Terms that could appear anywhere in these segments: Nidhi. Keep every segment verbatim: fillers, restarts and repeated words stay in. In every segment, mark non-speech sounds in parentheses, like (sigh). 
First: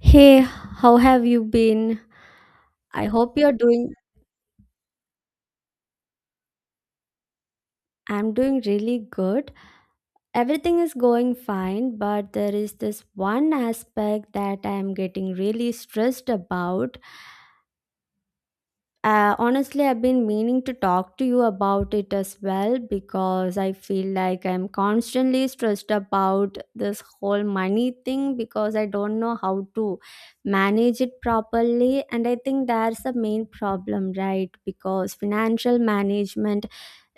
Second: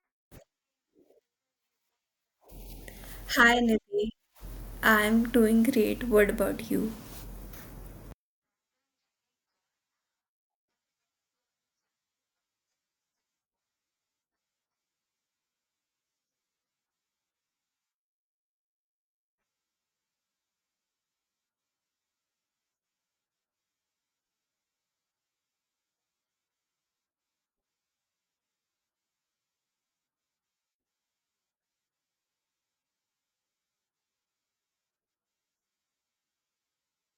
Hey, how have you been? I hope you're Hi doing. Nidhi, I'm doing great. What about you? I'm doing really good. Everything is going fine, but there is this one aspect that I am getting really stressed about. Uh, honestly, I've been meaning to talk to you about it as well because I feel like I'm constantly stressed about this whole money thing because I don't know how to manage it properly. And I think that's the main problem, right? Because financial management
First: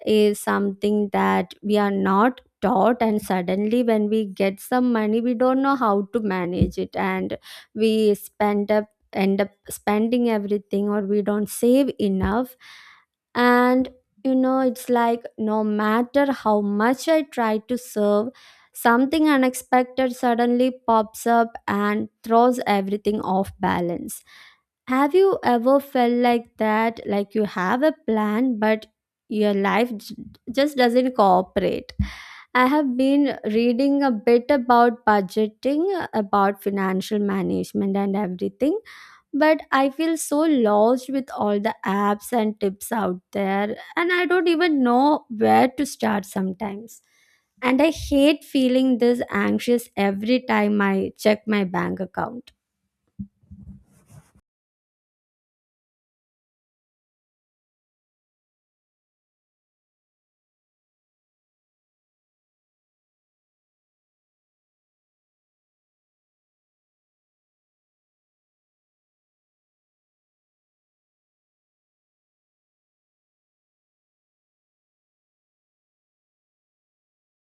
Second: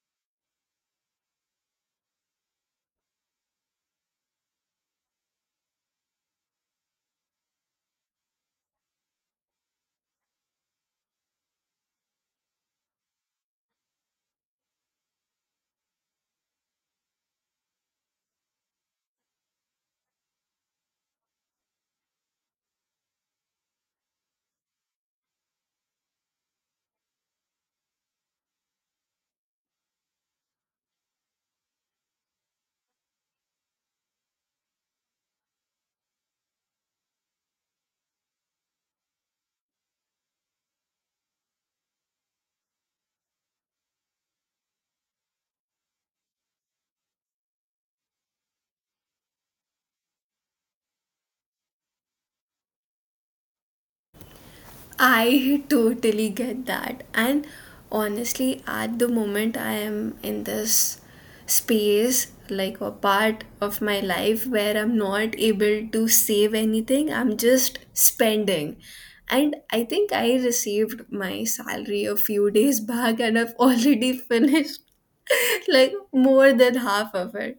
is something that we are not taught, and suddenly when we get some money we don't know how to manage it, and we spend up end up spending everything or we don't save enough. And you know, it's like no matter how much I try to serve, something unexpected suddenly pops up and throws everything off balance. Have you ever felt like that, like you have a plan but your life j- just doesn't cooperate? I have been reading a bit about budgeting, about financial management, and everything, but I feel so lost with all the apps and tips out there, and I don't even know where to start sometimes. And I hate feeling this anxious every time I check my bank account. I totally get that. And honestly, at the moment, I am in this space, like a part of my life where I'm not able to save anything, I'm just spending. And I think I received my salary a few days (laughs) back, and I've already (laughs) finished like more than half of it.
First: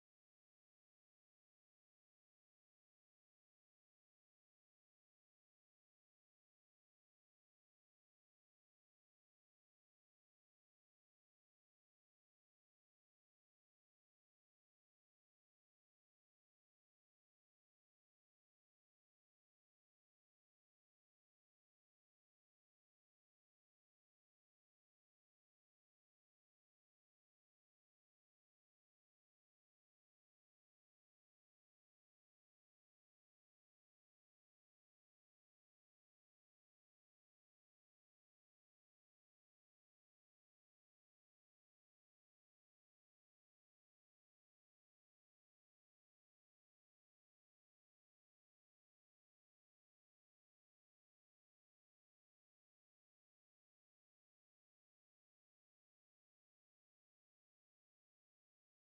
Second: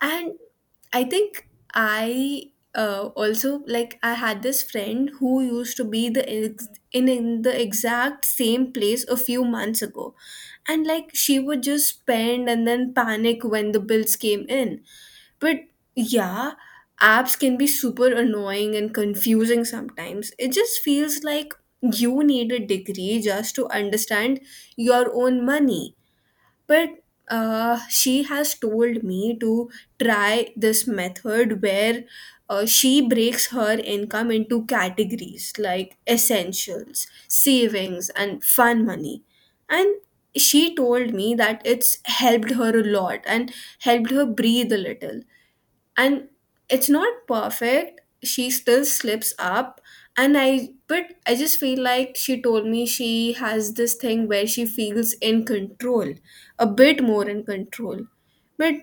And I think I uh, also, like, I had this friend who used to be the in, in the exact same place a few months ago, and like she would just spend and then panic when the bills came in, but yeah, apps can be super annoying and confusing. Sometimes it just feels like you need a degree just to understand your own money. But uh, she has told me to try this method where uh, she breaks her income into categories like essentials, savings, and fun money. And she told me that it's helped her a lot and helped her breathe a little, and it's not perfect, she still slips up, and I but I just feel like she told me she has this thing where she feels in control, a bit more in control. But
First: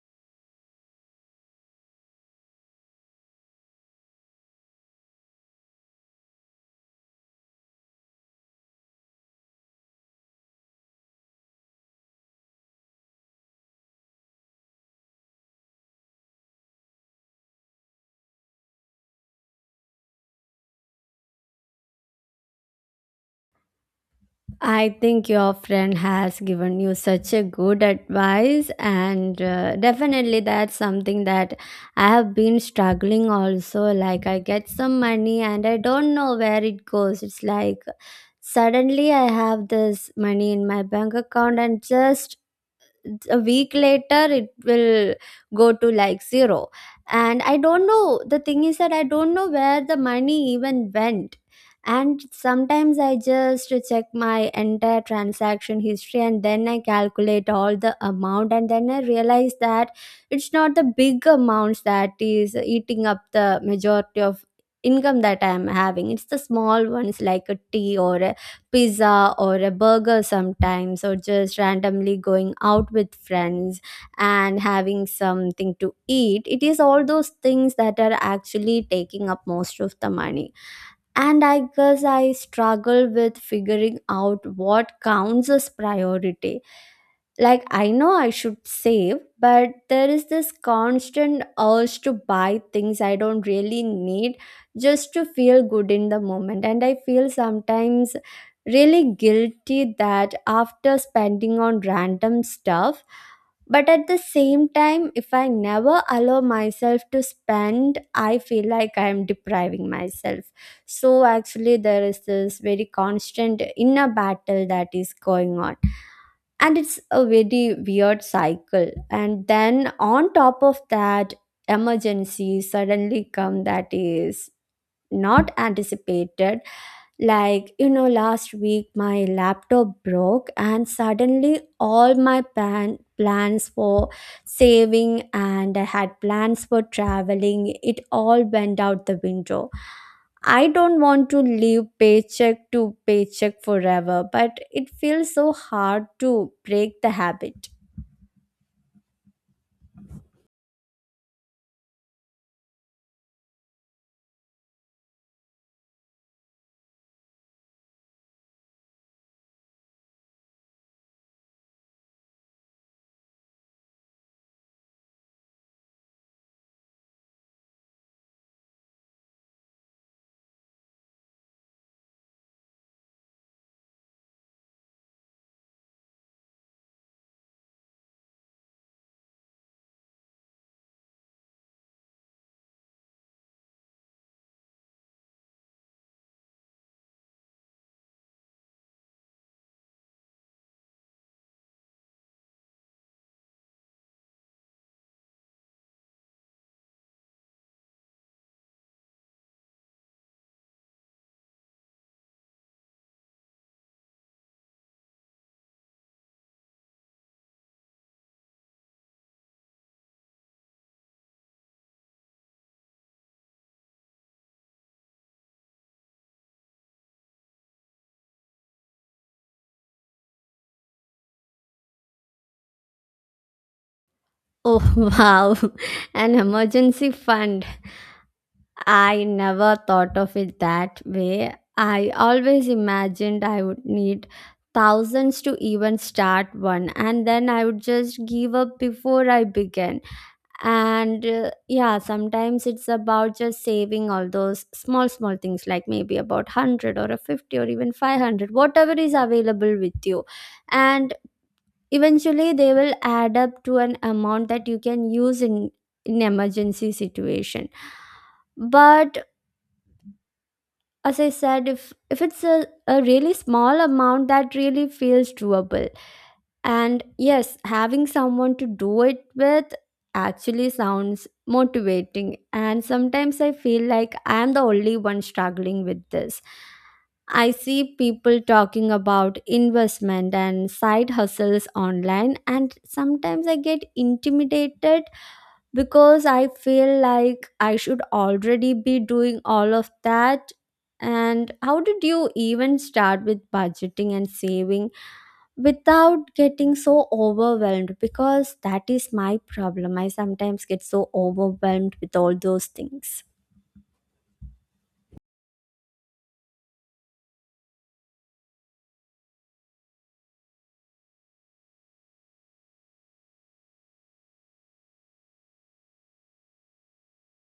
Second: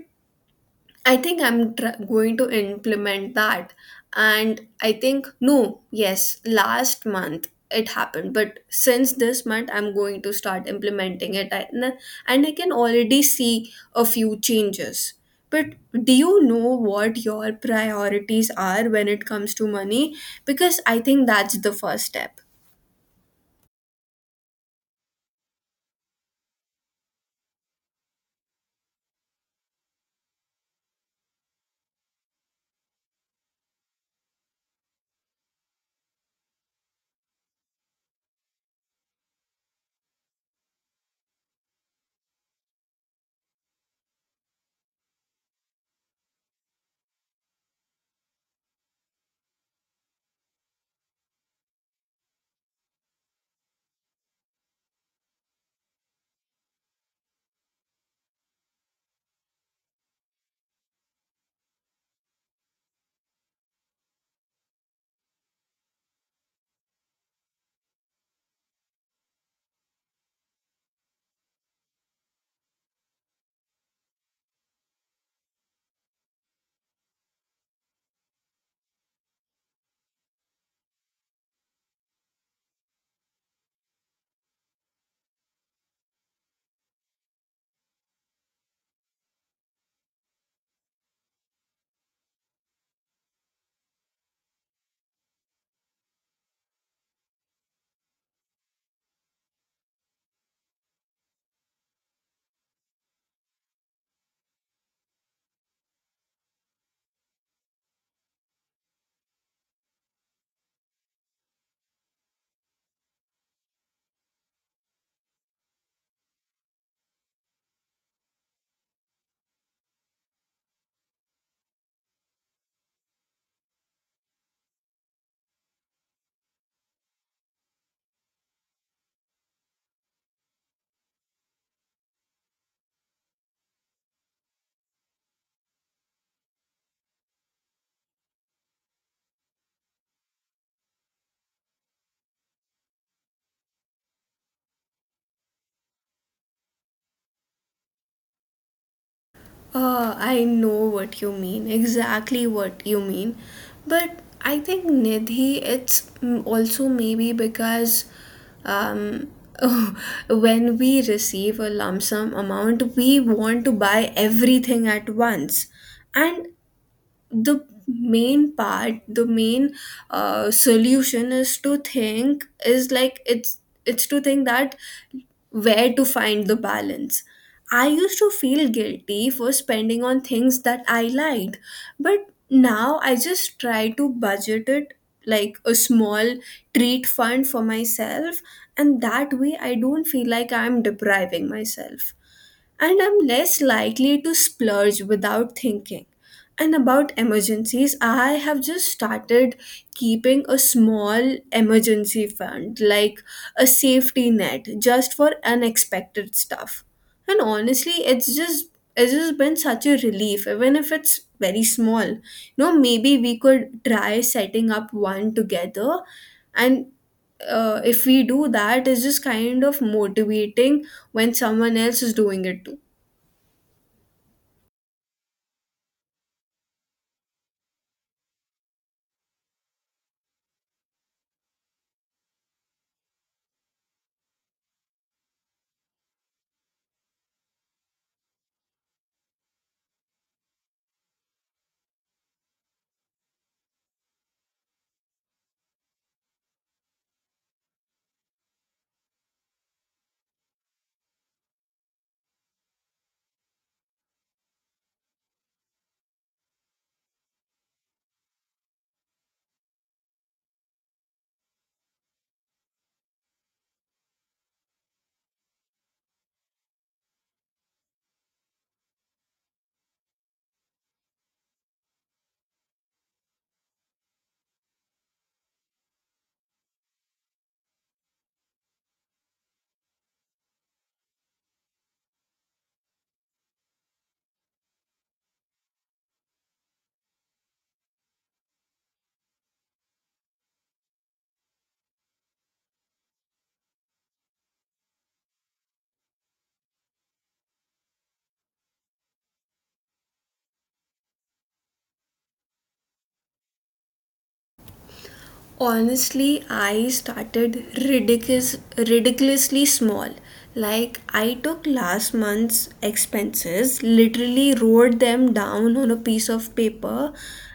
I think I'm tr- going to implement that. And I think, no, yes, last month it happened. But since this month, I'm going to start implementing it. I- n- And I can already see a few changes. But do you know what your priorities are when it comes to money? Because I think that's the first step. I think your friend has given you such a good advice, and uh, definitely that's something that I have been struggling also. Like, I get some money and I don't know where it goes. It's like suddenly I have this money in my bank account, and just a week later it will go to like zero. And I don't know, the thing is that I don't know where the money even went. And sometimes I just check my entire transaction history and then I calculate all the amount, and then I realize that it's not the big amounts that is eating up the majority of income that I'm having. It's the small ones, like a tea or a pizza or a burger, sometimes, or just randomly going out with friends and having something to eat. It is all those things that are actually taking up most of the money. And I guess I struggle with figuring out what counts as priority. Like, I know I should save, but there is this constant urge to buy things I don't really need just to feel good in the moment. And I feel sometimes really guilty that after spending on random stuff, but at the same time if I never allow myself to spend, I feel like I am depriving myself. So actually there is this very constant inner battle that is going on, and it's a very weird cycle. And then on top of that, emergency suddenly come that is not anticipated. Like, you know, last week my laptop broke, and suddenly all my plan plans for saving, and I had plans for traveling, it all went out the window. I don't want to live paycheck to paycheck forever, but it feels so hard to break the habit. Uh, I know what you mean, exactly what you mean. But I think, Nidhi, it's, mm, also maybe because um, (laughs) when we receive a lump sum amount, we want to buy everything at once. And the main part, the main uh, solution is to think, is like, it's it's to think that where to find the balance. I used to feel guilty for spending on things that I liked, but now I just try to budget it like a small treat fund for myself, and that way I don't feel like I'm depriving myself and I'm less likely to splurge without thinking. And about emergencies, I have just started keeping a small emergency fund, like a safety net, just for unexpected stuff. And honestly, it's just it's just been such a relief, even if it's very small. You know, maybe we could try setting up one together, and uh, if we do that, it's just kind of motivating when someone else is doing it too. Oh, (laughs) wow, an emergency fund. I never thought of it that way. I always imagined I would need thousands to even start one, and then I would just give up before I began. And uh, yeah, sometimes it's about just saving all those small, small things, like maybe about one hundred or a fifty or even five hundred, whatever is available with you. And eventually, they will add up to an amount that you can use in, in emergency situation. But as I said, if if it's a, a really small amount, that really feels doable. And yes, having someone to do it with actually sounds motivating. And sometimes I feel like I am the only one struggling with this. I see people talking about investment and side hustles online, and sometimes I get intimidated because I feel like I should already be doing all of that. And how did you even start with budgeting and saving without getting so overwhelmed? Because that is my problem. I sometimes get so overwhelmed with all those things. Honestly, I started ridiculous, ridiculously small. Like, I took last month's expenses, literally wrote them down on a piece of paper,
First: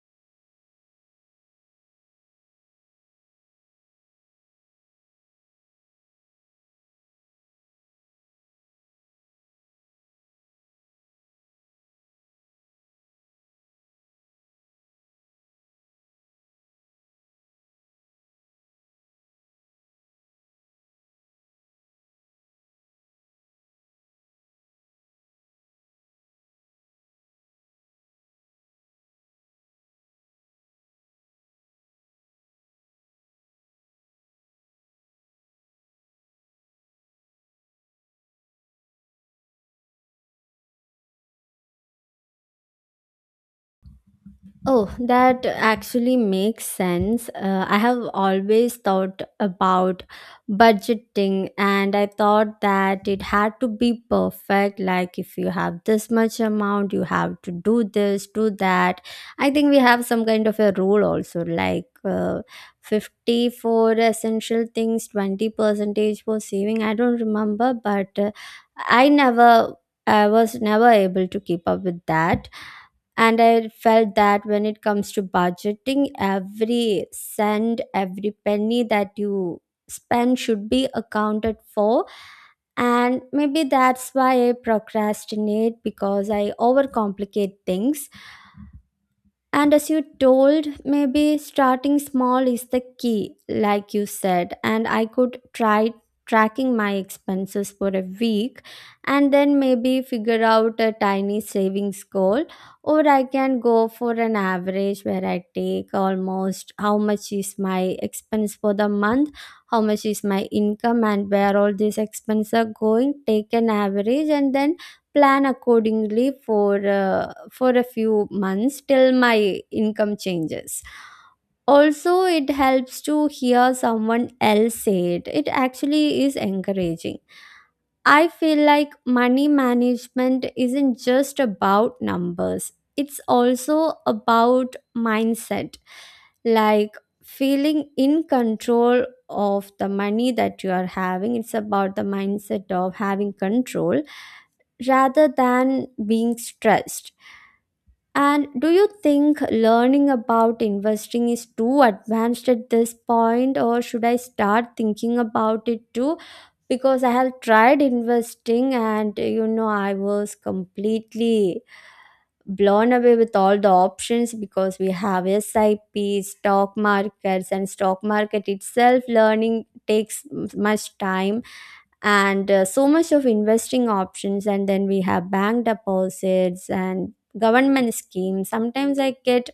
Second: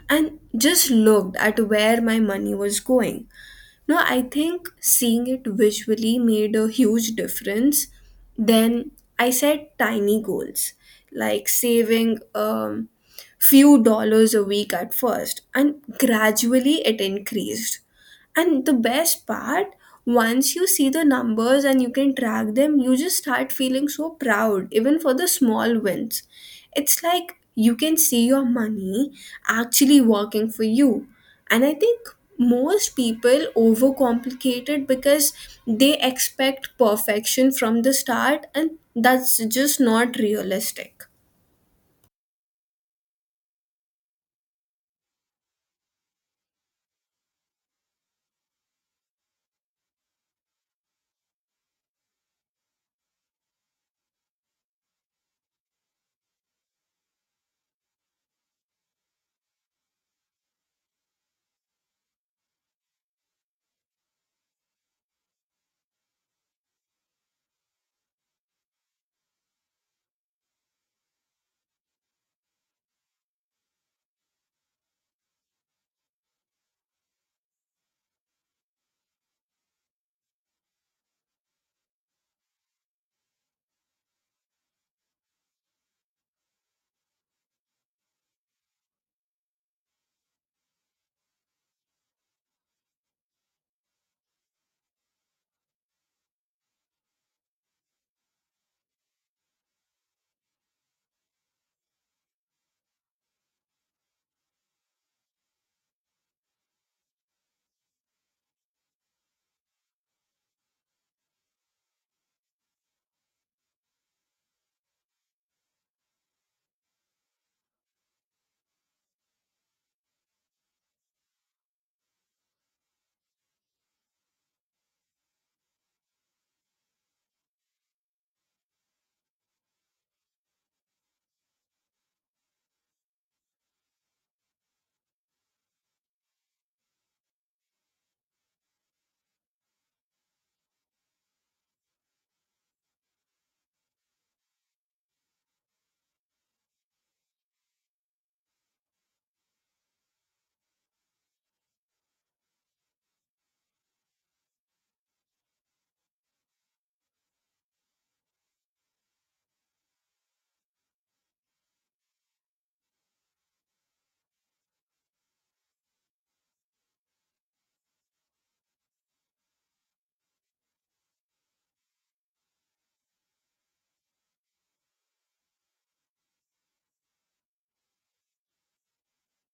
and just looked at where my money was going. No, I think seeing it visually made a huge difference. Then I set tiny goals, like saving um, few dollars a week at first, and gradually it increased. And the best part, once you see the numbers and you can track them, you just start feeling so proud, even for the small wins. It's like you can see your money actually working for you. And I think most people overcomplicate it because they expect perfection from the start, and that's just not realistic. Oh, that actually makes sense. Uh, I have always thought about budgeting, and I thought that it had to be perfect. Like, if you have this much amount, you have to do this, do that. I think we have some kind of a rule also, like uh, fifty for essential things, twenty percentage for saving. I don't remember, but uh, I never, I was never able to keep up with that. And I felt that when it comes to budgeting, every cent, every penny that you spend should be accounted for. And maybe that's why I procrastinate, because I overcomplicate things. And as you told, maybe starting small is the key, like you said. And I could try tracking my expenses for a week and then maybe figure out a tiny savings goal. Or I can go for an average where I take almost how much is my expense for the month, how much is my income, and where all these expenses are going. Take an average and then plan accordingly for uh, for a few months till my income changes. Also, it helps to hear someone else say it. It actually is encouraging. I feel like money management isn't just about numbers, it's also about mindset, like feeling in control of the money that you are having. It's about the mindset of having control rather than being stressed. And do you think learning about investing is too advanced at this point, or should I start thinking about it too? Because I have tried investing, and you know, I was completely blown away with all the options, because we have S I P, stock markets, and stock market itself learning takes m- much time. And uh, so much of investing options, and then we have bank deposits and government schemes. Sometimes I get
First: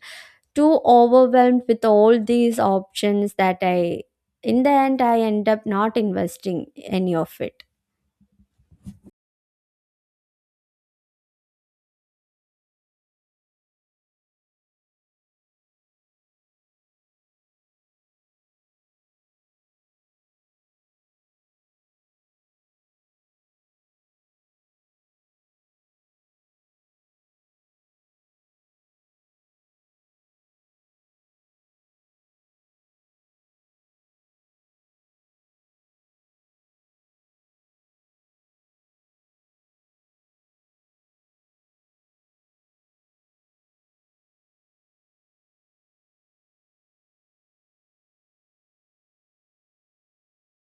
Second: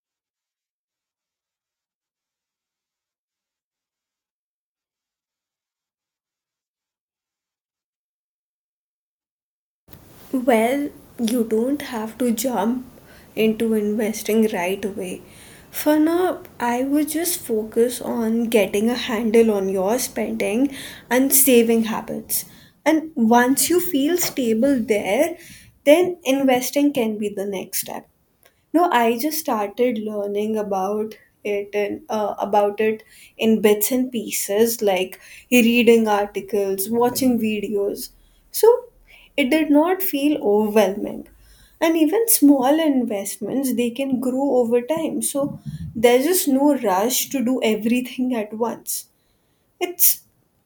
too overwhelmed with all these options that I in the end I end up not investing any of it. Well, you don't have to jump into investing right away. For now, I would just focus on getting a handle on your spending and saving habits. And once you feel stable there, then investing can be the next step. No, I just started learning about it and uh, about it in bits and pieces, like reading articles, watching videos. So it did not feel overwhelming. And even small investments, they can grow over time. So there's just no rush to do everything at once. It's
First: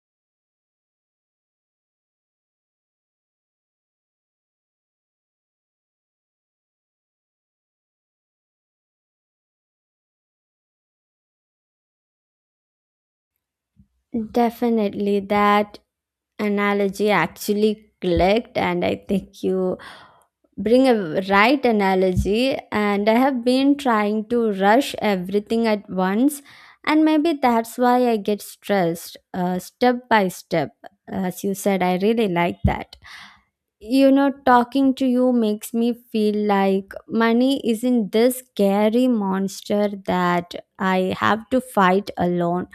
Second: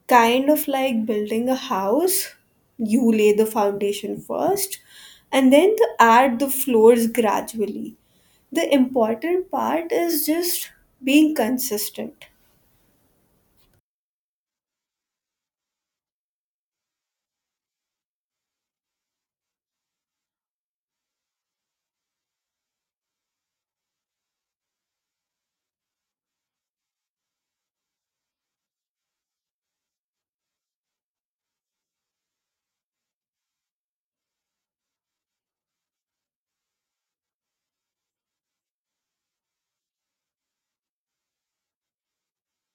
kind of like building a house. You lay the foundation first, and then to add the floors gradually. The important part is just being consistent. Definitely that analogy actually clicked, and I think you bring a right analogy. And I have been trying to rush everything at once, and maybe that's why I get stressed. Uh, step by step, as you said, I really like that. You know, talking to you makes me feel like money isn't this scary monster that I have to fight alone.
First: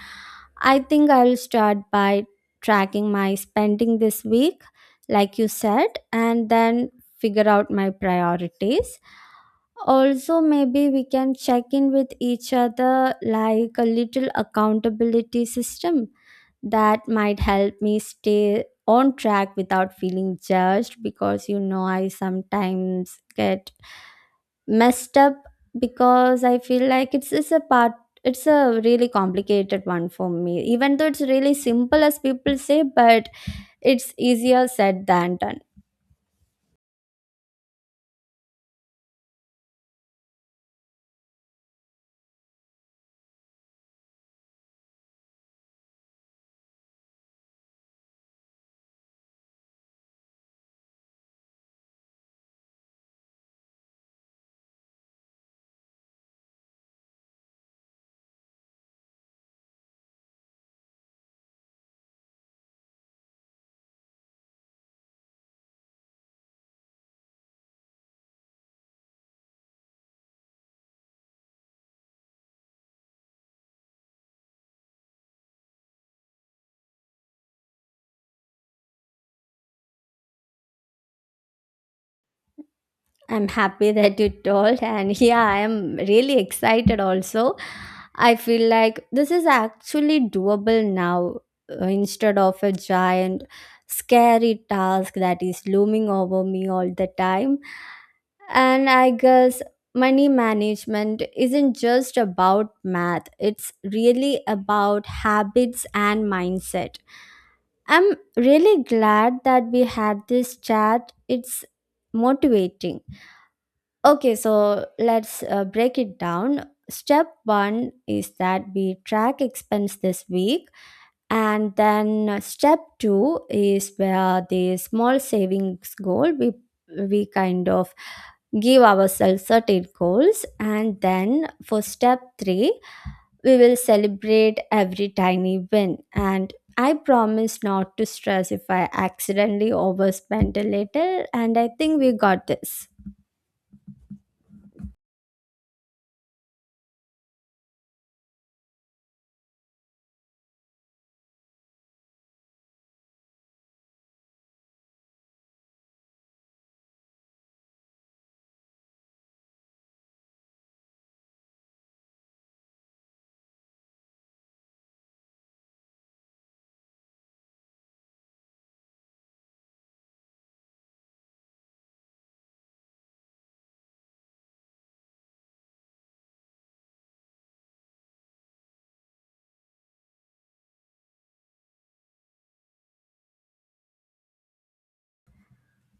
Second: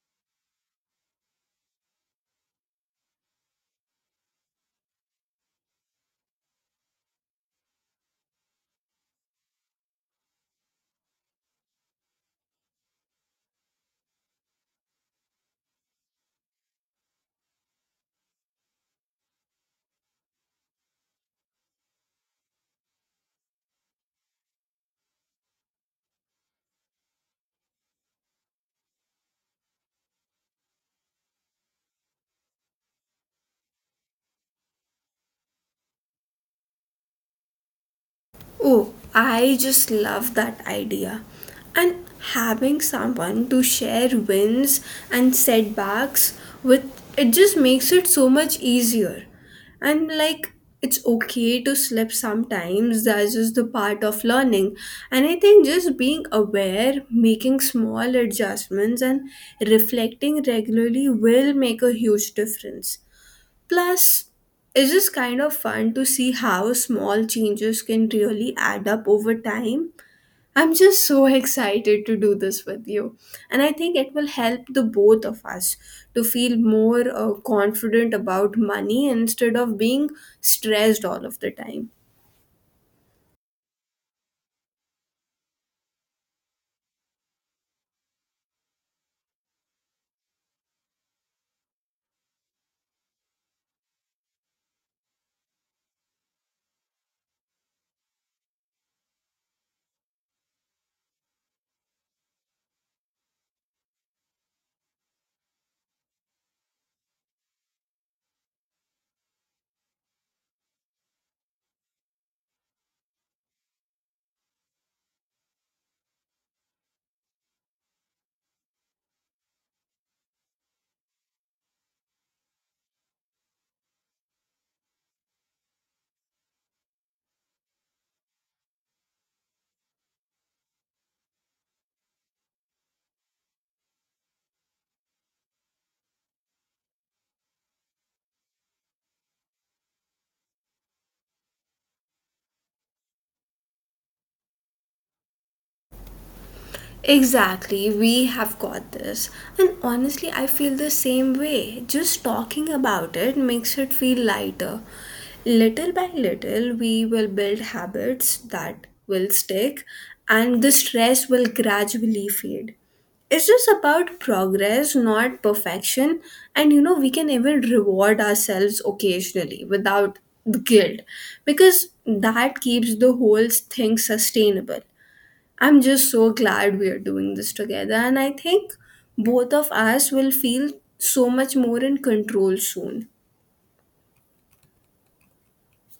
I think I'll start by tracking my spending this week, like you said, and then figure out my priorities. Also, maybe we can check in with each other, like a little accountability system. That might help me stay on track without feeling judged, because you know, I sometimes get messed up, because I feel like it's, it's a part, it's a really complicated one for me, even though it's really simple as people say. But it's easier said than done. Oh, I just love that idea. And having someone to share wins and setbacks with, it just makes it so much easier. And like, it's okay to slip sometimes, that's just the part of learning. And I think just being aware, making small adjustments, and reflecting regularly will make a huge difference. Plus, it's just kind of fun to see how small changes can really add up over time. I'm just so (laughs) excited to do this with you. And I think it will help the both of us to feel more uh, confident about money instead of being stressed all of the time. I'm happy (laughs) that you told, and yeah, I am really excited also. I feel like this is actually doable now, uh, instead of a giant, scary task that is looming over me all the time. And I guess money management isn't just about math, it's really about habits and mindset. I'm really glad that we had this chat. It's motivating. Okay, so let's uh, break it down. Step one is that we track expense this week, and then uh, step two is where the small savings goal, we we kind of give ourselves certain goals, and then for step three we will celebrate every tiny win. And I promise not to stress if I accidentally overspend a little, and I think we got this. Exactly, we have got this. And honestly, I feel the same way. Just talking about it makes it feel lighter. Little by little, we will build habits that will stick, and the stress will gradually fade. It's just about progress, not perfection. And you know, we can even reward ourselves occasionally without the guilt, because that keeps the whole thing sustainable. I'm just so glad we are doing this together, and I think both of us will feel so much more in control soon.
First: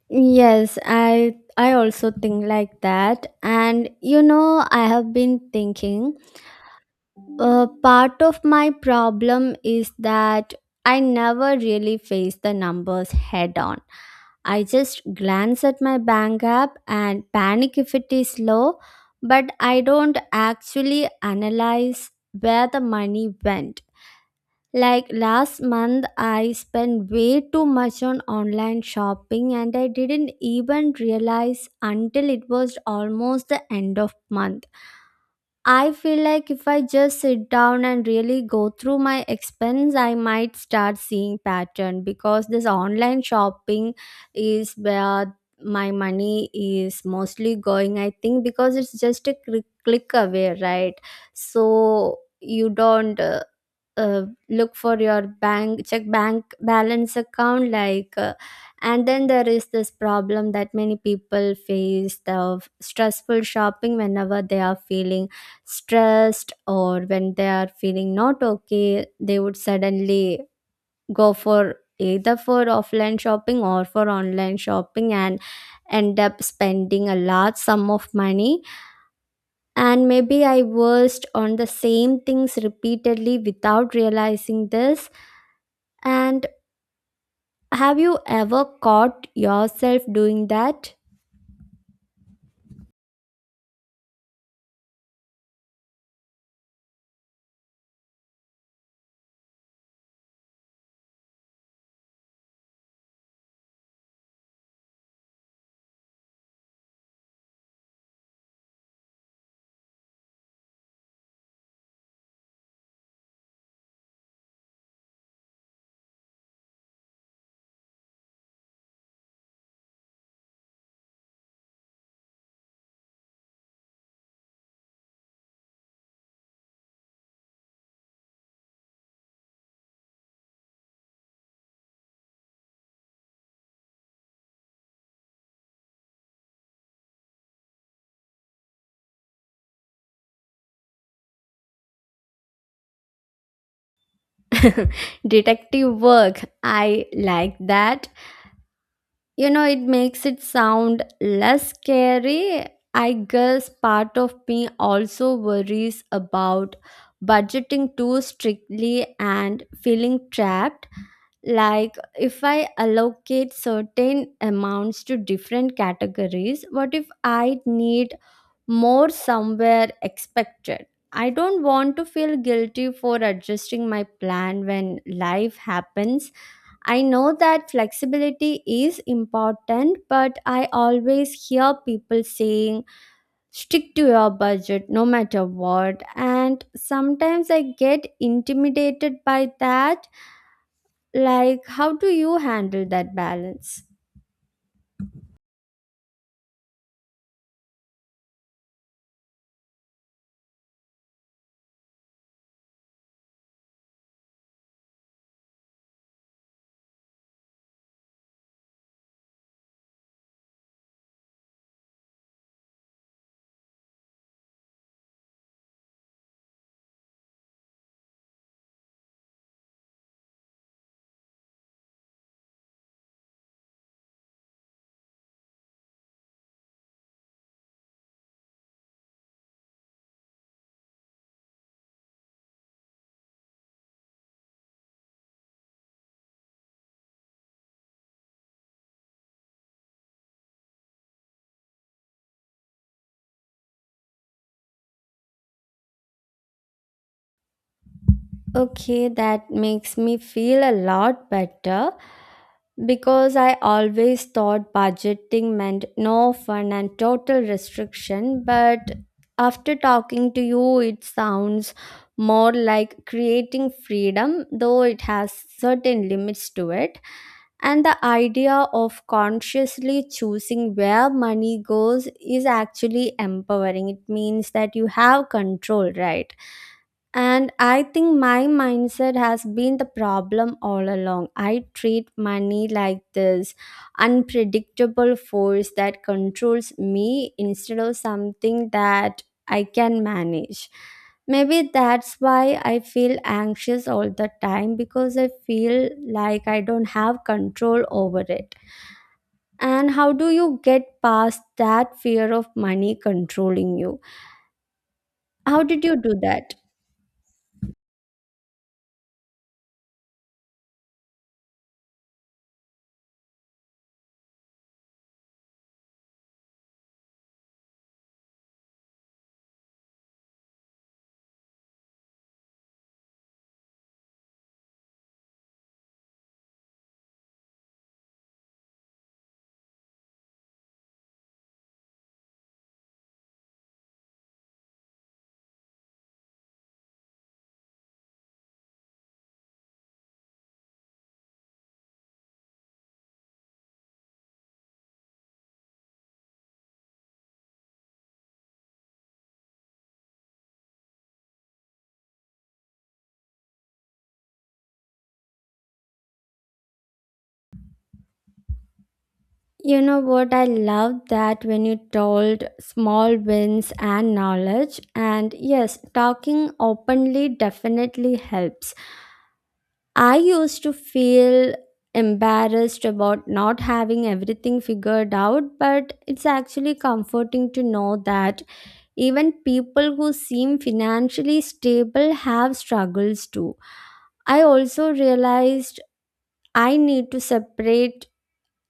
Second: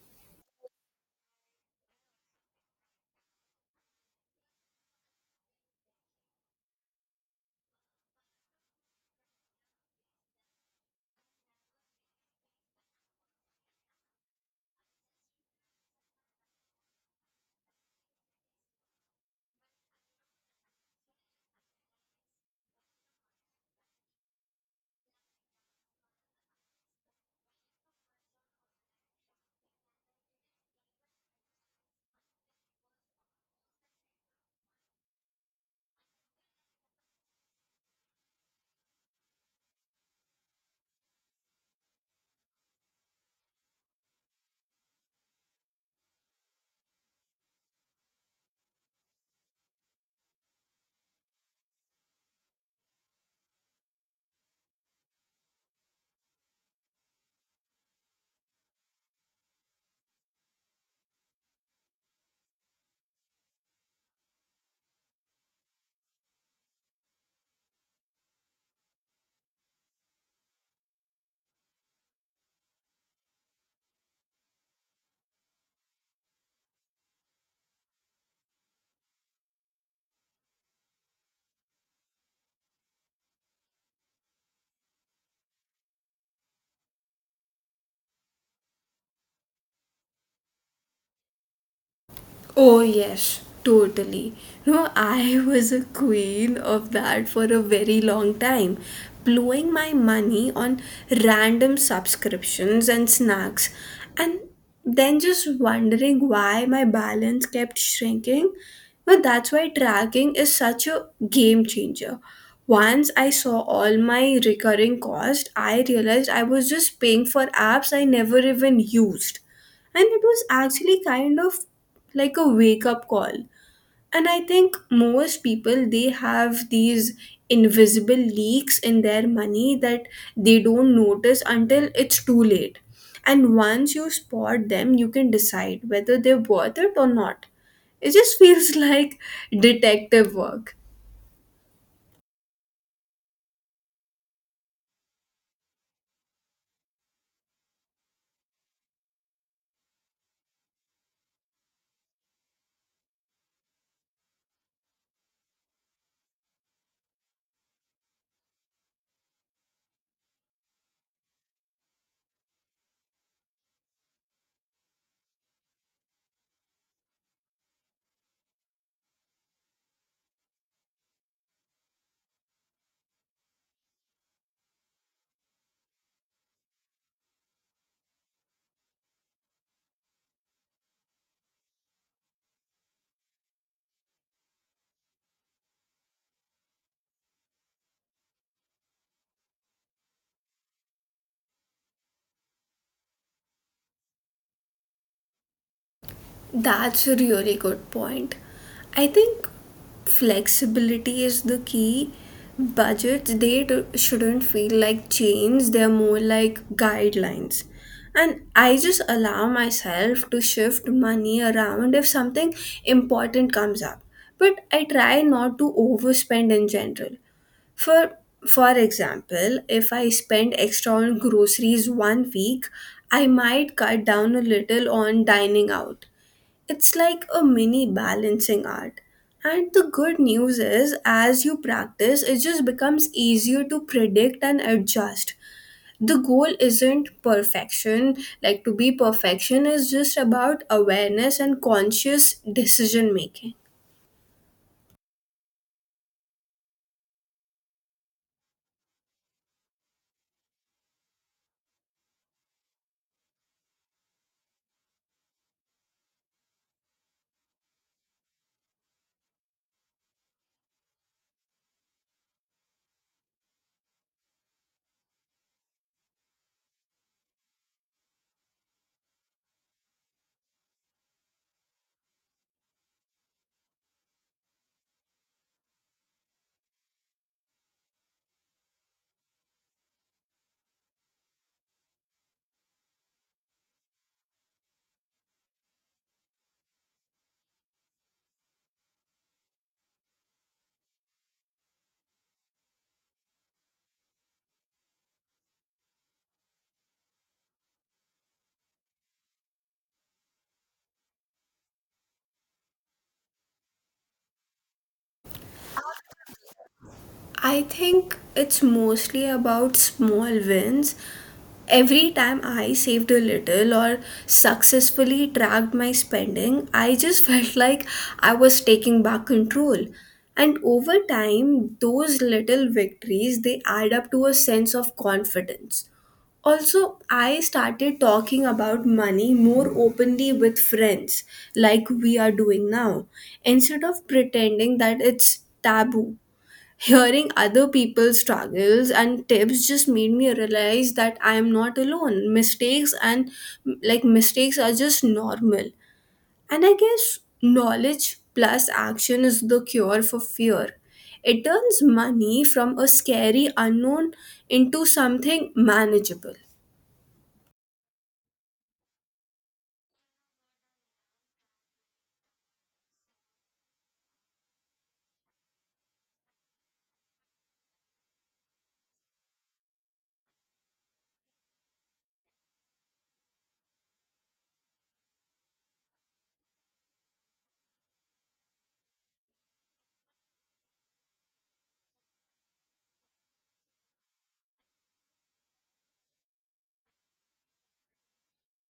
Yes, I I also think like that. And you know, I have been thinking, uh, part of my problem is that I never really face the numbers head on. I just glance at my bank app and panic if it is low, but I don't actually analyze where the money went. Like last month, I spent way too much on online shopping and I didn't even realize until it was almost the end of month. I feel like if I just sit down and really go through my expense, I might start seeing pattern, because this online shopping is where my money is mostly going. I think because it's just a click click away, right? So you don't. uh, uh, Look for your bank check bank balance account like uh, and then there is this problem that many people face: the stressful shopping whenever they are feeling stressed, or when they are feeling not okay, they would suddenly go for either for offline shopping or for online shopping, and end up spending a large sum of money. And maybe I was on the same things repeatedly without realizing this. And have you ever caught yourself doing that? Oh, yes, totally. No, I was a queen of that for a very long time, blowing my money on random subscriptions and snacks, and then just wondering why my balance kept shrinking. But that's why tracking is such a game changer. Once I saw all my recurring costs, I realized I was just paying for apps I never even used, and it was actually kind of like a wake up call. And I think most people, they have these invisible leaks in their money that they don't notice until it's too late. And once you spot them, you can decide whether they're worth it or not. It just feels (laughs) like detective work. Detective work. I like that. You know, it makes it sound less scary. I guess part of me also worries about budgeting too strictly and feeling trapped. Like, if I allocate certain amounts to different categories, what if I need more somewhere expected. I don't want to feel guilty for adjusting my plan when life happens. I know that flexibility is important, but I always hear people saying, stick to your budget no matter what. And sometimes I get intimidated by that. Like, how do you handle that balance? That's a really good point. I think flexibility is the key. Budgets, they do, shouldn't feel like chains, they're more like guidelines. And I just allow myself to shift money around if something important comes up. But I try not to overspend in general. For for example, if I spend extra on groceries one week, I might cut down a little on dining out. It's like a mini balancing art. And the good news is, as you practice, it just becomes easier to predict and adjust. The goal isn't perfection, like to be perfection is just about awareness and conscious decision making. Okay, that makes me feel a lot better because I always thought budgeting meant no fun and total restriction. But after talking to you, it sounds more like creating freedom, though it has certain limits to it. And the idea of consciously choosing where money goes is actually empowering. It means that you have control, right? And I think my mindset has been the problem all along. I treat money like this unpredictable force that controls me instead of something that I can manage. Maybe that's why I feel anxious all the time because I feel like I don't have control over it. And how do you get past that fear of money controlling you? How did you do that? I think it's mostly about small wins. Every time I saved a little or successfully tracked my spending, I just (laughs) felt like I was taking back control. And over time, those little victories they add up to a sense of confidence. Also, I started talking about money more openly with friends, like we are doing now, instead of pretending that it's taboo. Hearing other people's struggles and tips just made me realize that I am not alone. Mistakes and, like, mistakes are just normal. And I guess knowledge plus action is the cure for fear. It turns money from a scary unknown into something manageable. You know what? I love that when you told small wins and knowledge. And yes, talking openly definitely helps. I used to feel embarrassed about not having everything figured out, but it's actually comforting to know that even people who seem financially stable have struggles too. I also realized I need to separate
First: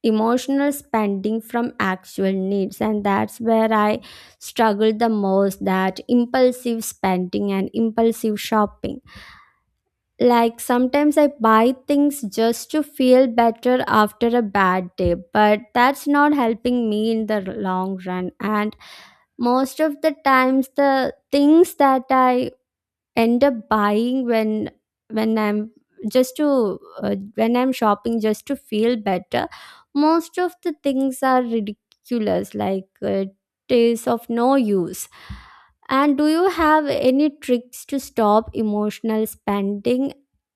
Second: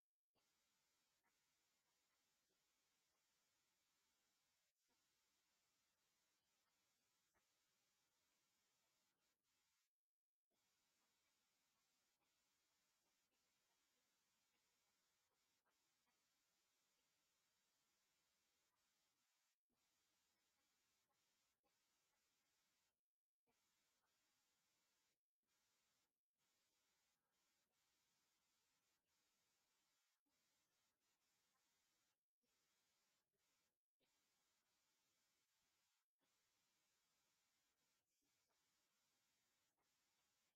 emotional spending from actual needs, and that's where I struggle the most, that impulsive spending and impulsive shopping. Like, sometimes I buy things just to feel better after a bad day, but that's not helping me in the long run. And most of the times the things that I end up buying when when i'm just to uh, when i'm shopping just to feel better, most of the things are ridiculous, like uh, it is of no use. And do you have any tricks to stop emotional spending,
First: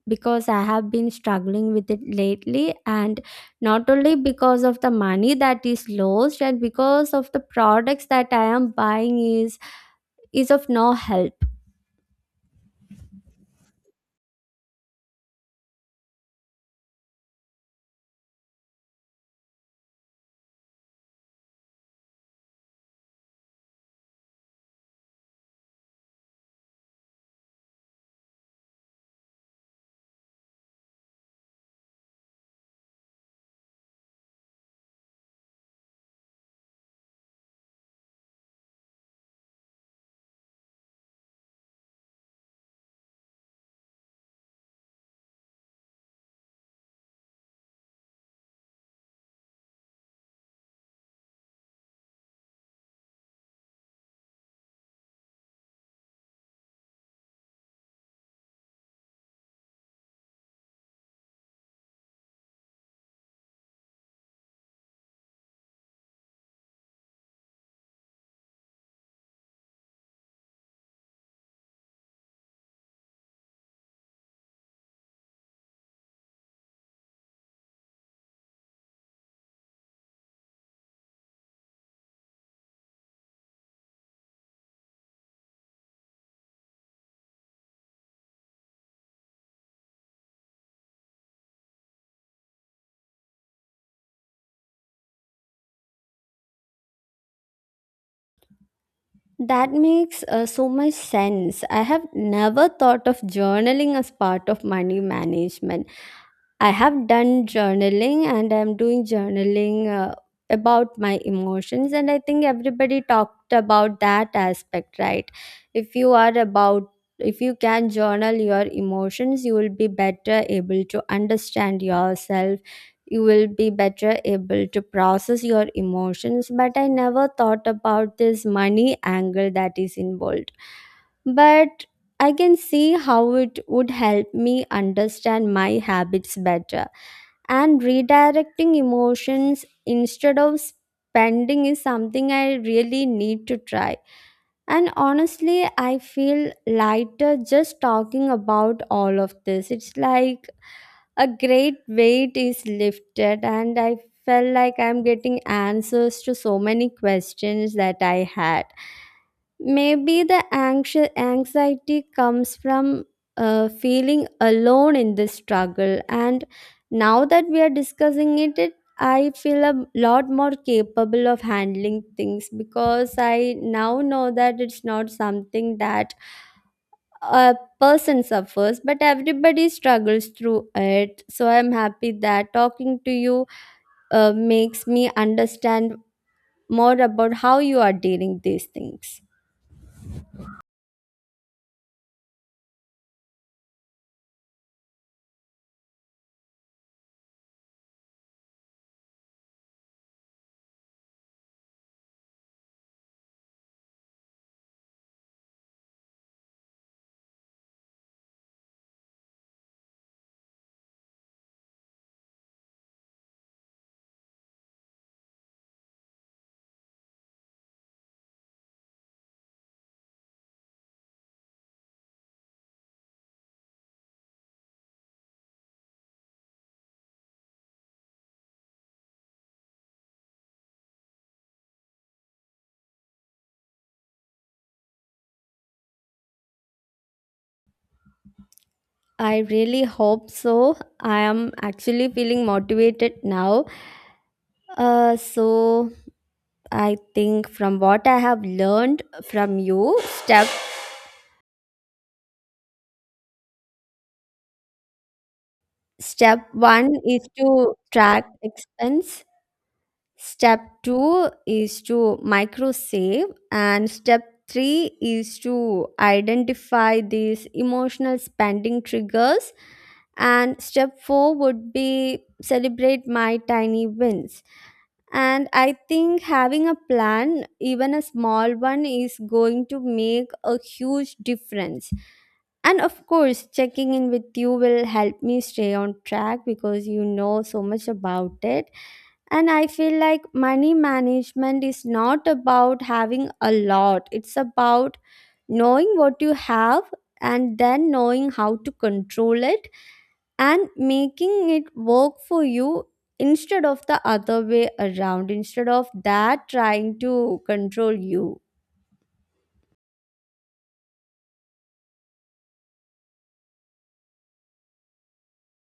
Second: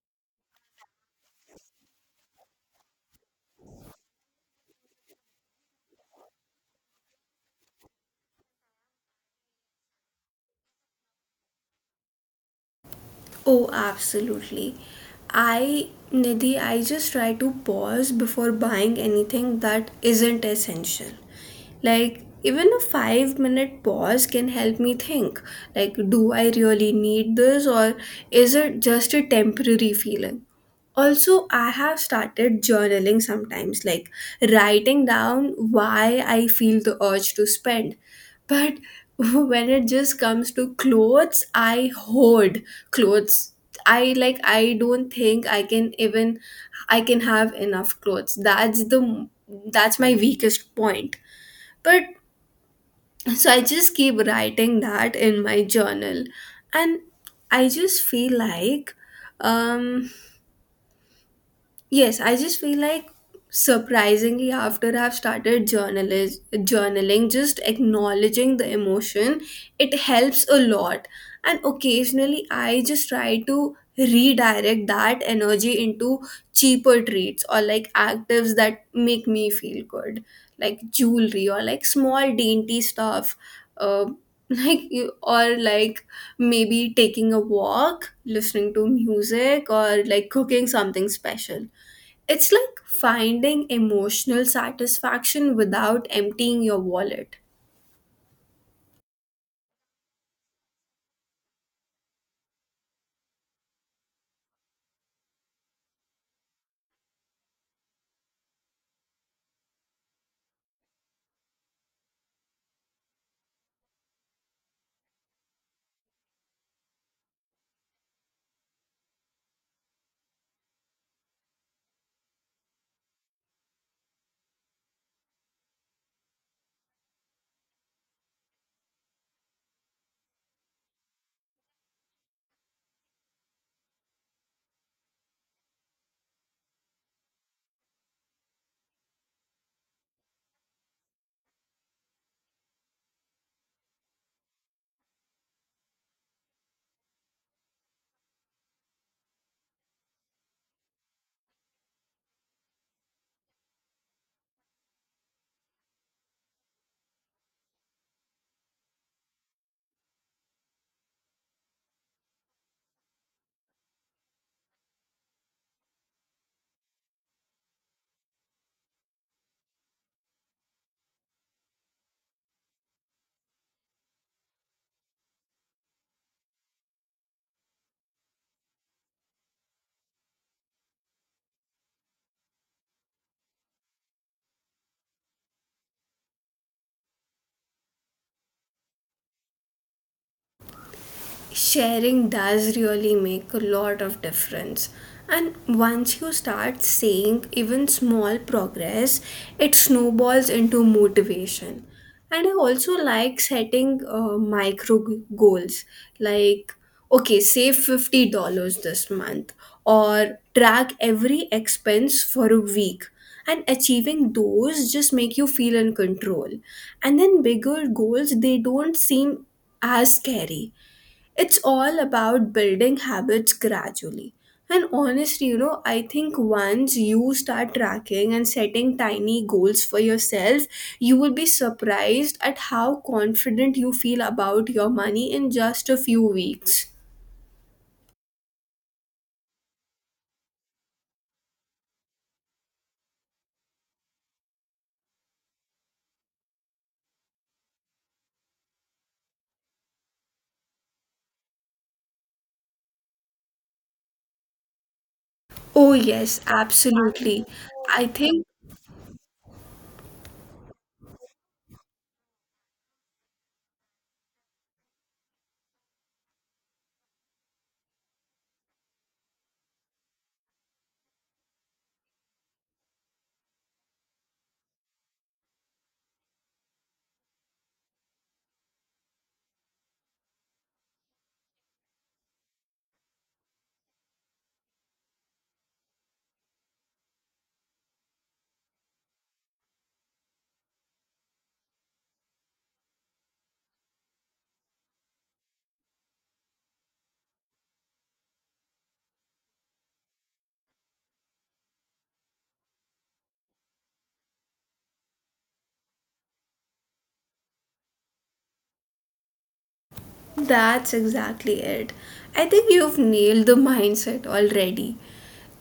because I have been struggling with it lately, and not only because of the money that is lost and because of the products that I am buying is is of no help. Oh, absolutely. I, Nidhi, I just try to pause before buying anything that isn't essential. Like, even a five minute pause can help me think, like, do I really need this or is it just a temporary feeling? Also, I have started journaling sometimes, like writing down why I feel the urge to spend. But (laughs) when it just comes to clothes, I hoard clothes. I, like, I don't think I can even I can have enough clothes. That's the that's my weakest point. But so I just keep writing that in my journal, and I just feel like, um, yes, I just feel like, surprisingly, after I've started journalist journaling, just acknowledging the emotion, it helps a lot. And occasionally I just try to redirect that energy into cheaper treats or like actives that make me feel good, like jewelry or like small dainty stuff. Uh, (laughs) like you, or like maybe taking a walk, listening to music, or like cooking something special. It's like finding emotional satisfaction without emptying your wallet. That makes uh, so much sense. I have never thought of journaling as part of money management. I have done journaling and I'm doing journaling uh, about my emotions. And I think everybody talked about that aspect, right? If you are about, if you can journal your emotions, you will be better able to understand yourself. You will be better able to process your emotions. But I never thought about this money angle that is involved. But I can see how it would help me understand my habits better, and redirecting emotions instead of spending is something I really need to try. And honestly, I feel lighter just talking about all of this. It's like a great weight is lifted, and I felt like I'm getting answers to so many questions that I had. Maybe the anxi- anxiety comes from uh, feeling alone in this struggle. And now that we are discussing it, it I feel a lot more capable of handling things, because I now know that it's not something that a person suffers, but everybody struggles through it. So I'm happy that talking to you uh, makes me understand more about how you are dealing these things. Sharing does really make a lot of difference. And once you start seeing even small progress, it snowballs into motivation. And I also like setting uh, micro g- goals, like, okay, save fifty dollars this month, or track every expense for a week, and achieving those just make you feel in control. And then bigger goals, they don't seem as scary. It's all about building habits gradually. And honestly, you know, I think once you start tracking and setting tiny goals for yourself, you will be surprised at how confident you feel about your money in just a few weeks. I really hope so. I am actually feeling motivated now. Uh, so I think from what I have learned from you, step Oh, step yes, one is absolutely. to I track think. expense. Step two is to micro save, and step three is to identify these emotional spending triggers. And step four would be celebrate my tiny wins. And I think having a plan, even a small one, is going to make a huge difference. And of course, checking in with you will help me stay on track because you know so much about it. And I feel like money management is not about having a lot, it's about knowing what you have and then knowing how to control it and making it work for you instead of the other way around, instead of that trying to control you. That's exactly it. I think you've nailed the mindset already.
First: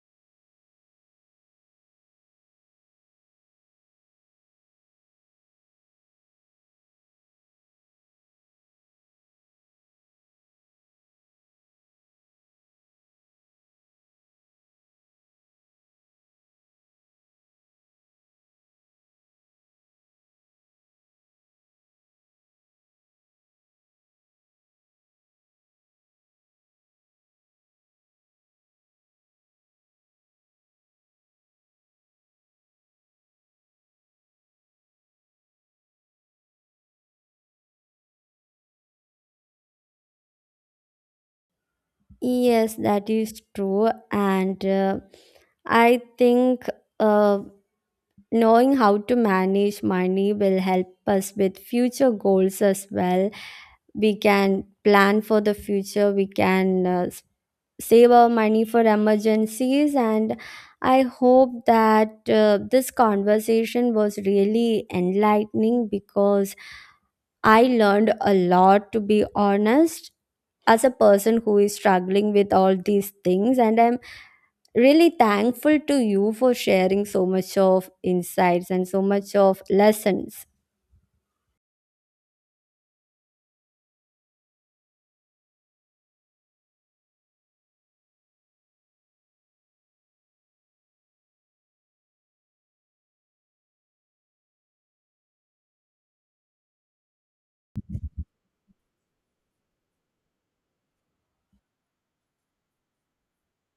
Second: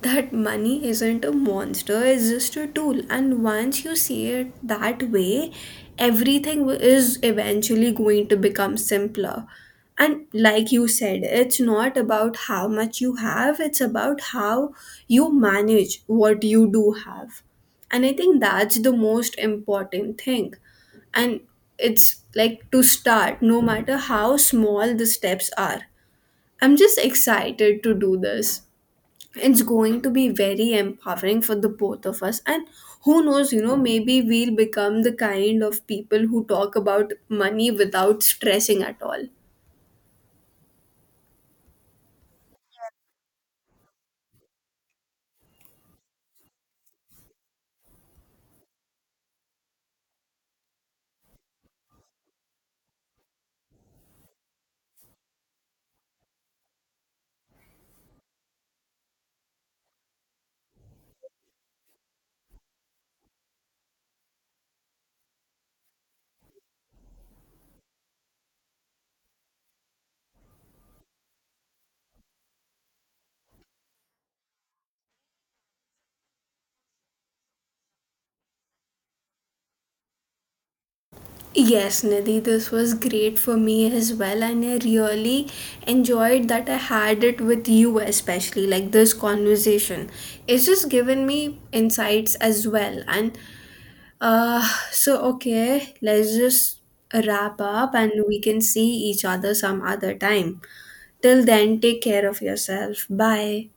That money isn't a monster, it's just a tool. And once you see it that way, everything wi- is eventually going to become simpler. And like you said, it's not about how much you have, it's about how you manage what you do have. And I think that's the most important thing, and it's like to start, no matter how small the steps are. I'm just excited to do this. It's going to be very empowering for the both of us. And who knows, you know maybe we'll become the kind of people who talk about money without stressing at all. Yes, that is true. And uh, I think uh, knowing how to manage money will help us with future goals as well. We can plan for the future, we can uh, save our money for emergencies. And I hope that uh, this conversation was really enlightening, because I learned a lot, to be honest, as a person who is struggling with all these things. And I'm really thankful to you for sharing so much of insights and so much of lessons. Yes, Nidhi, this was great for me as well, and I really enjoyed that I had it with you, especially like this conversation. It's just given me insights as well, and Uh, so, okay, let's just wrap up and we can see each other some other time. Till then, take care of yourself. Bye.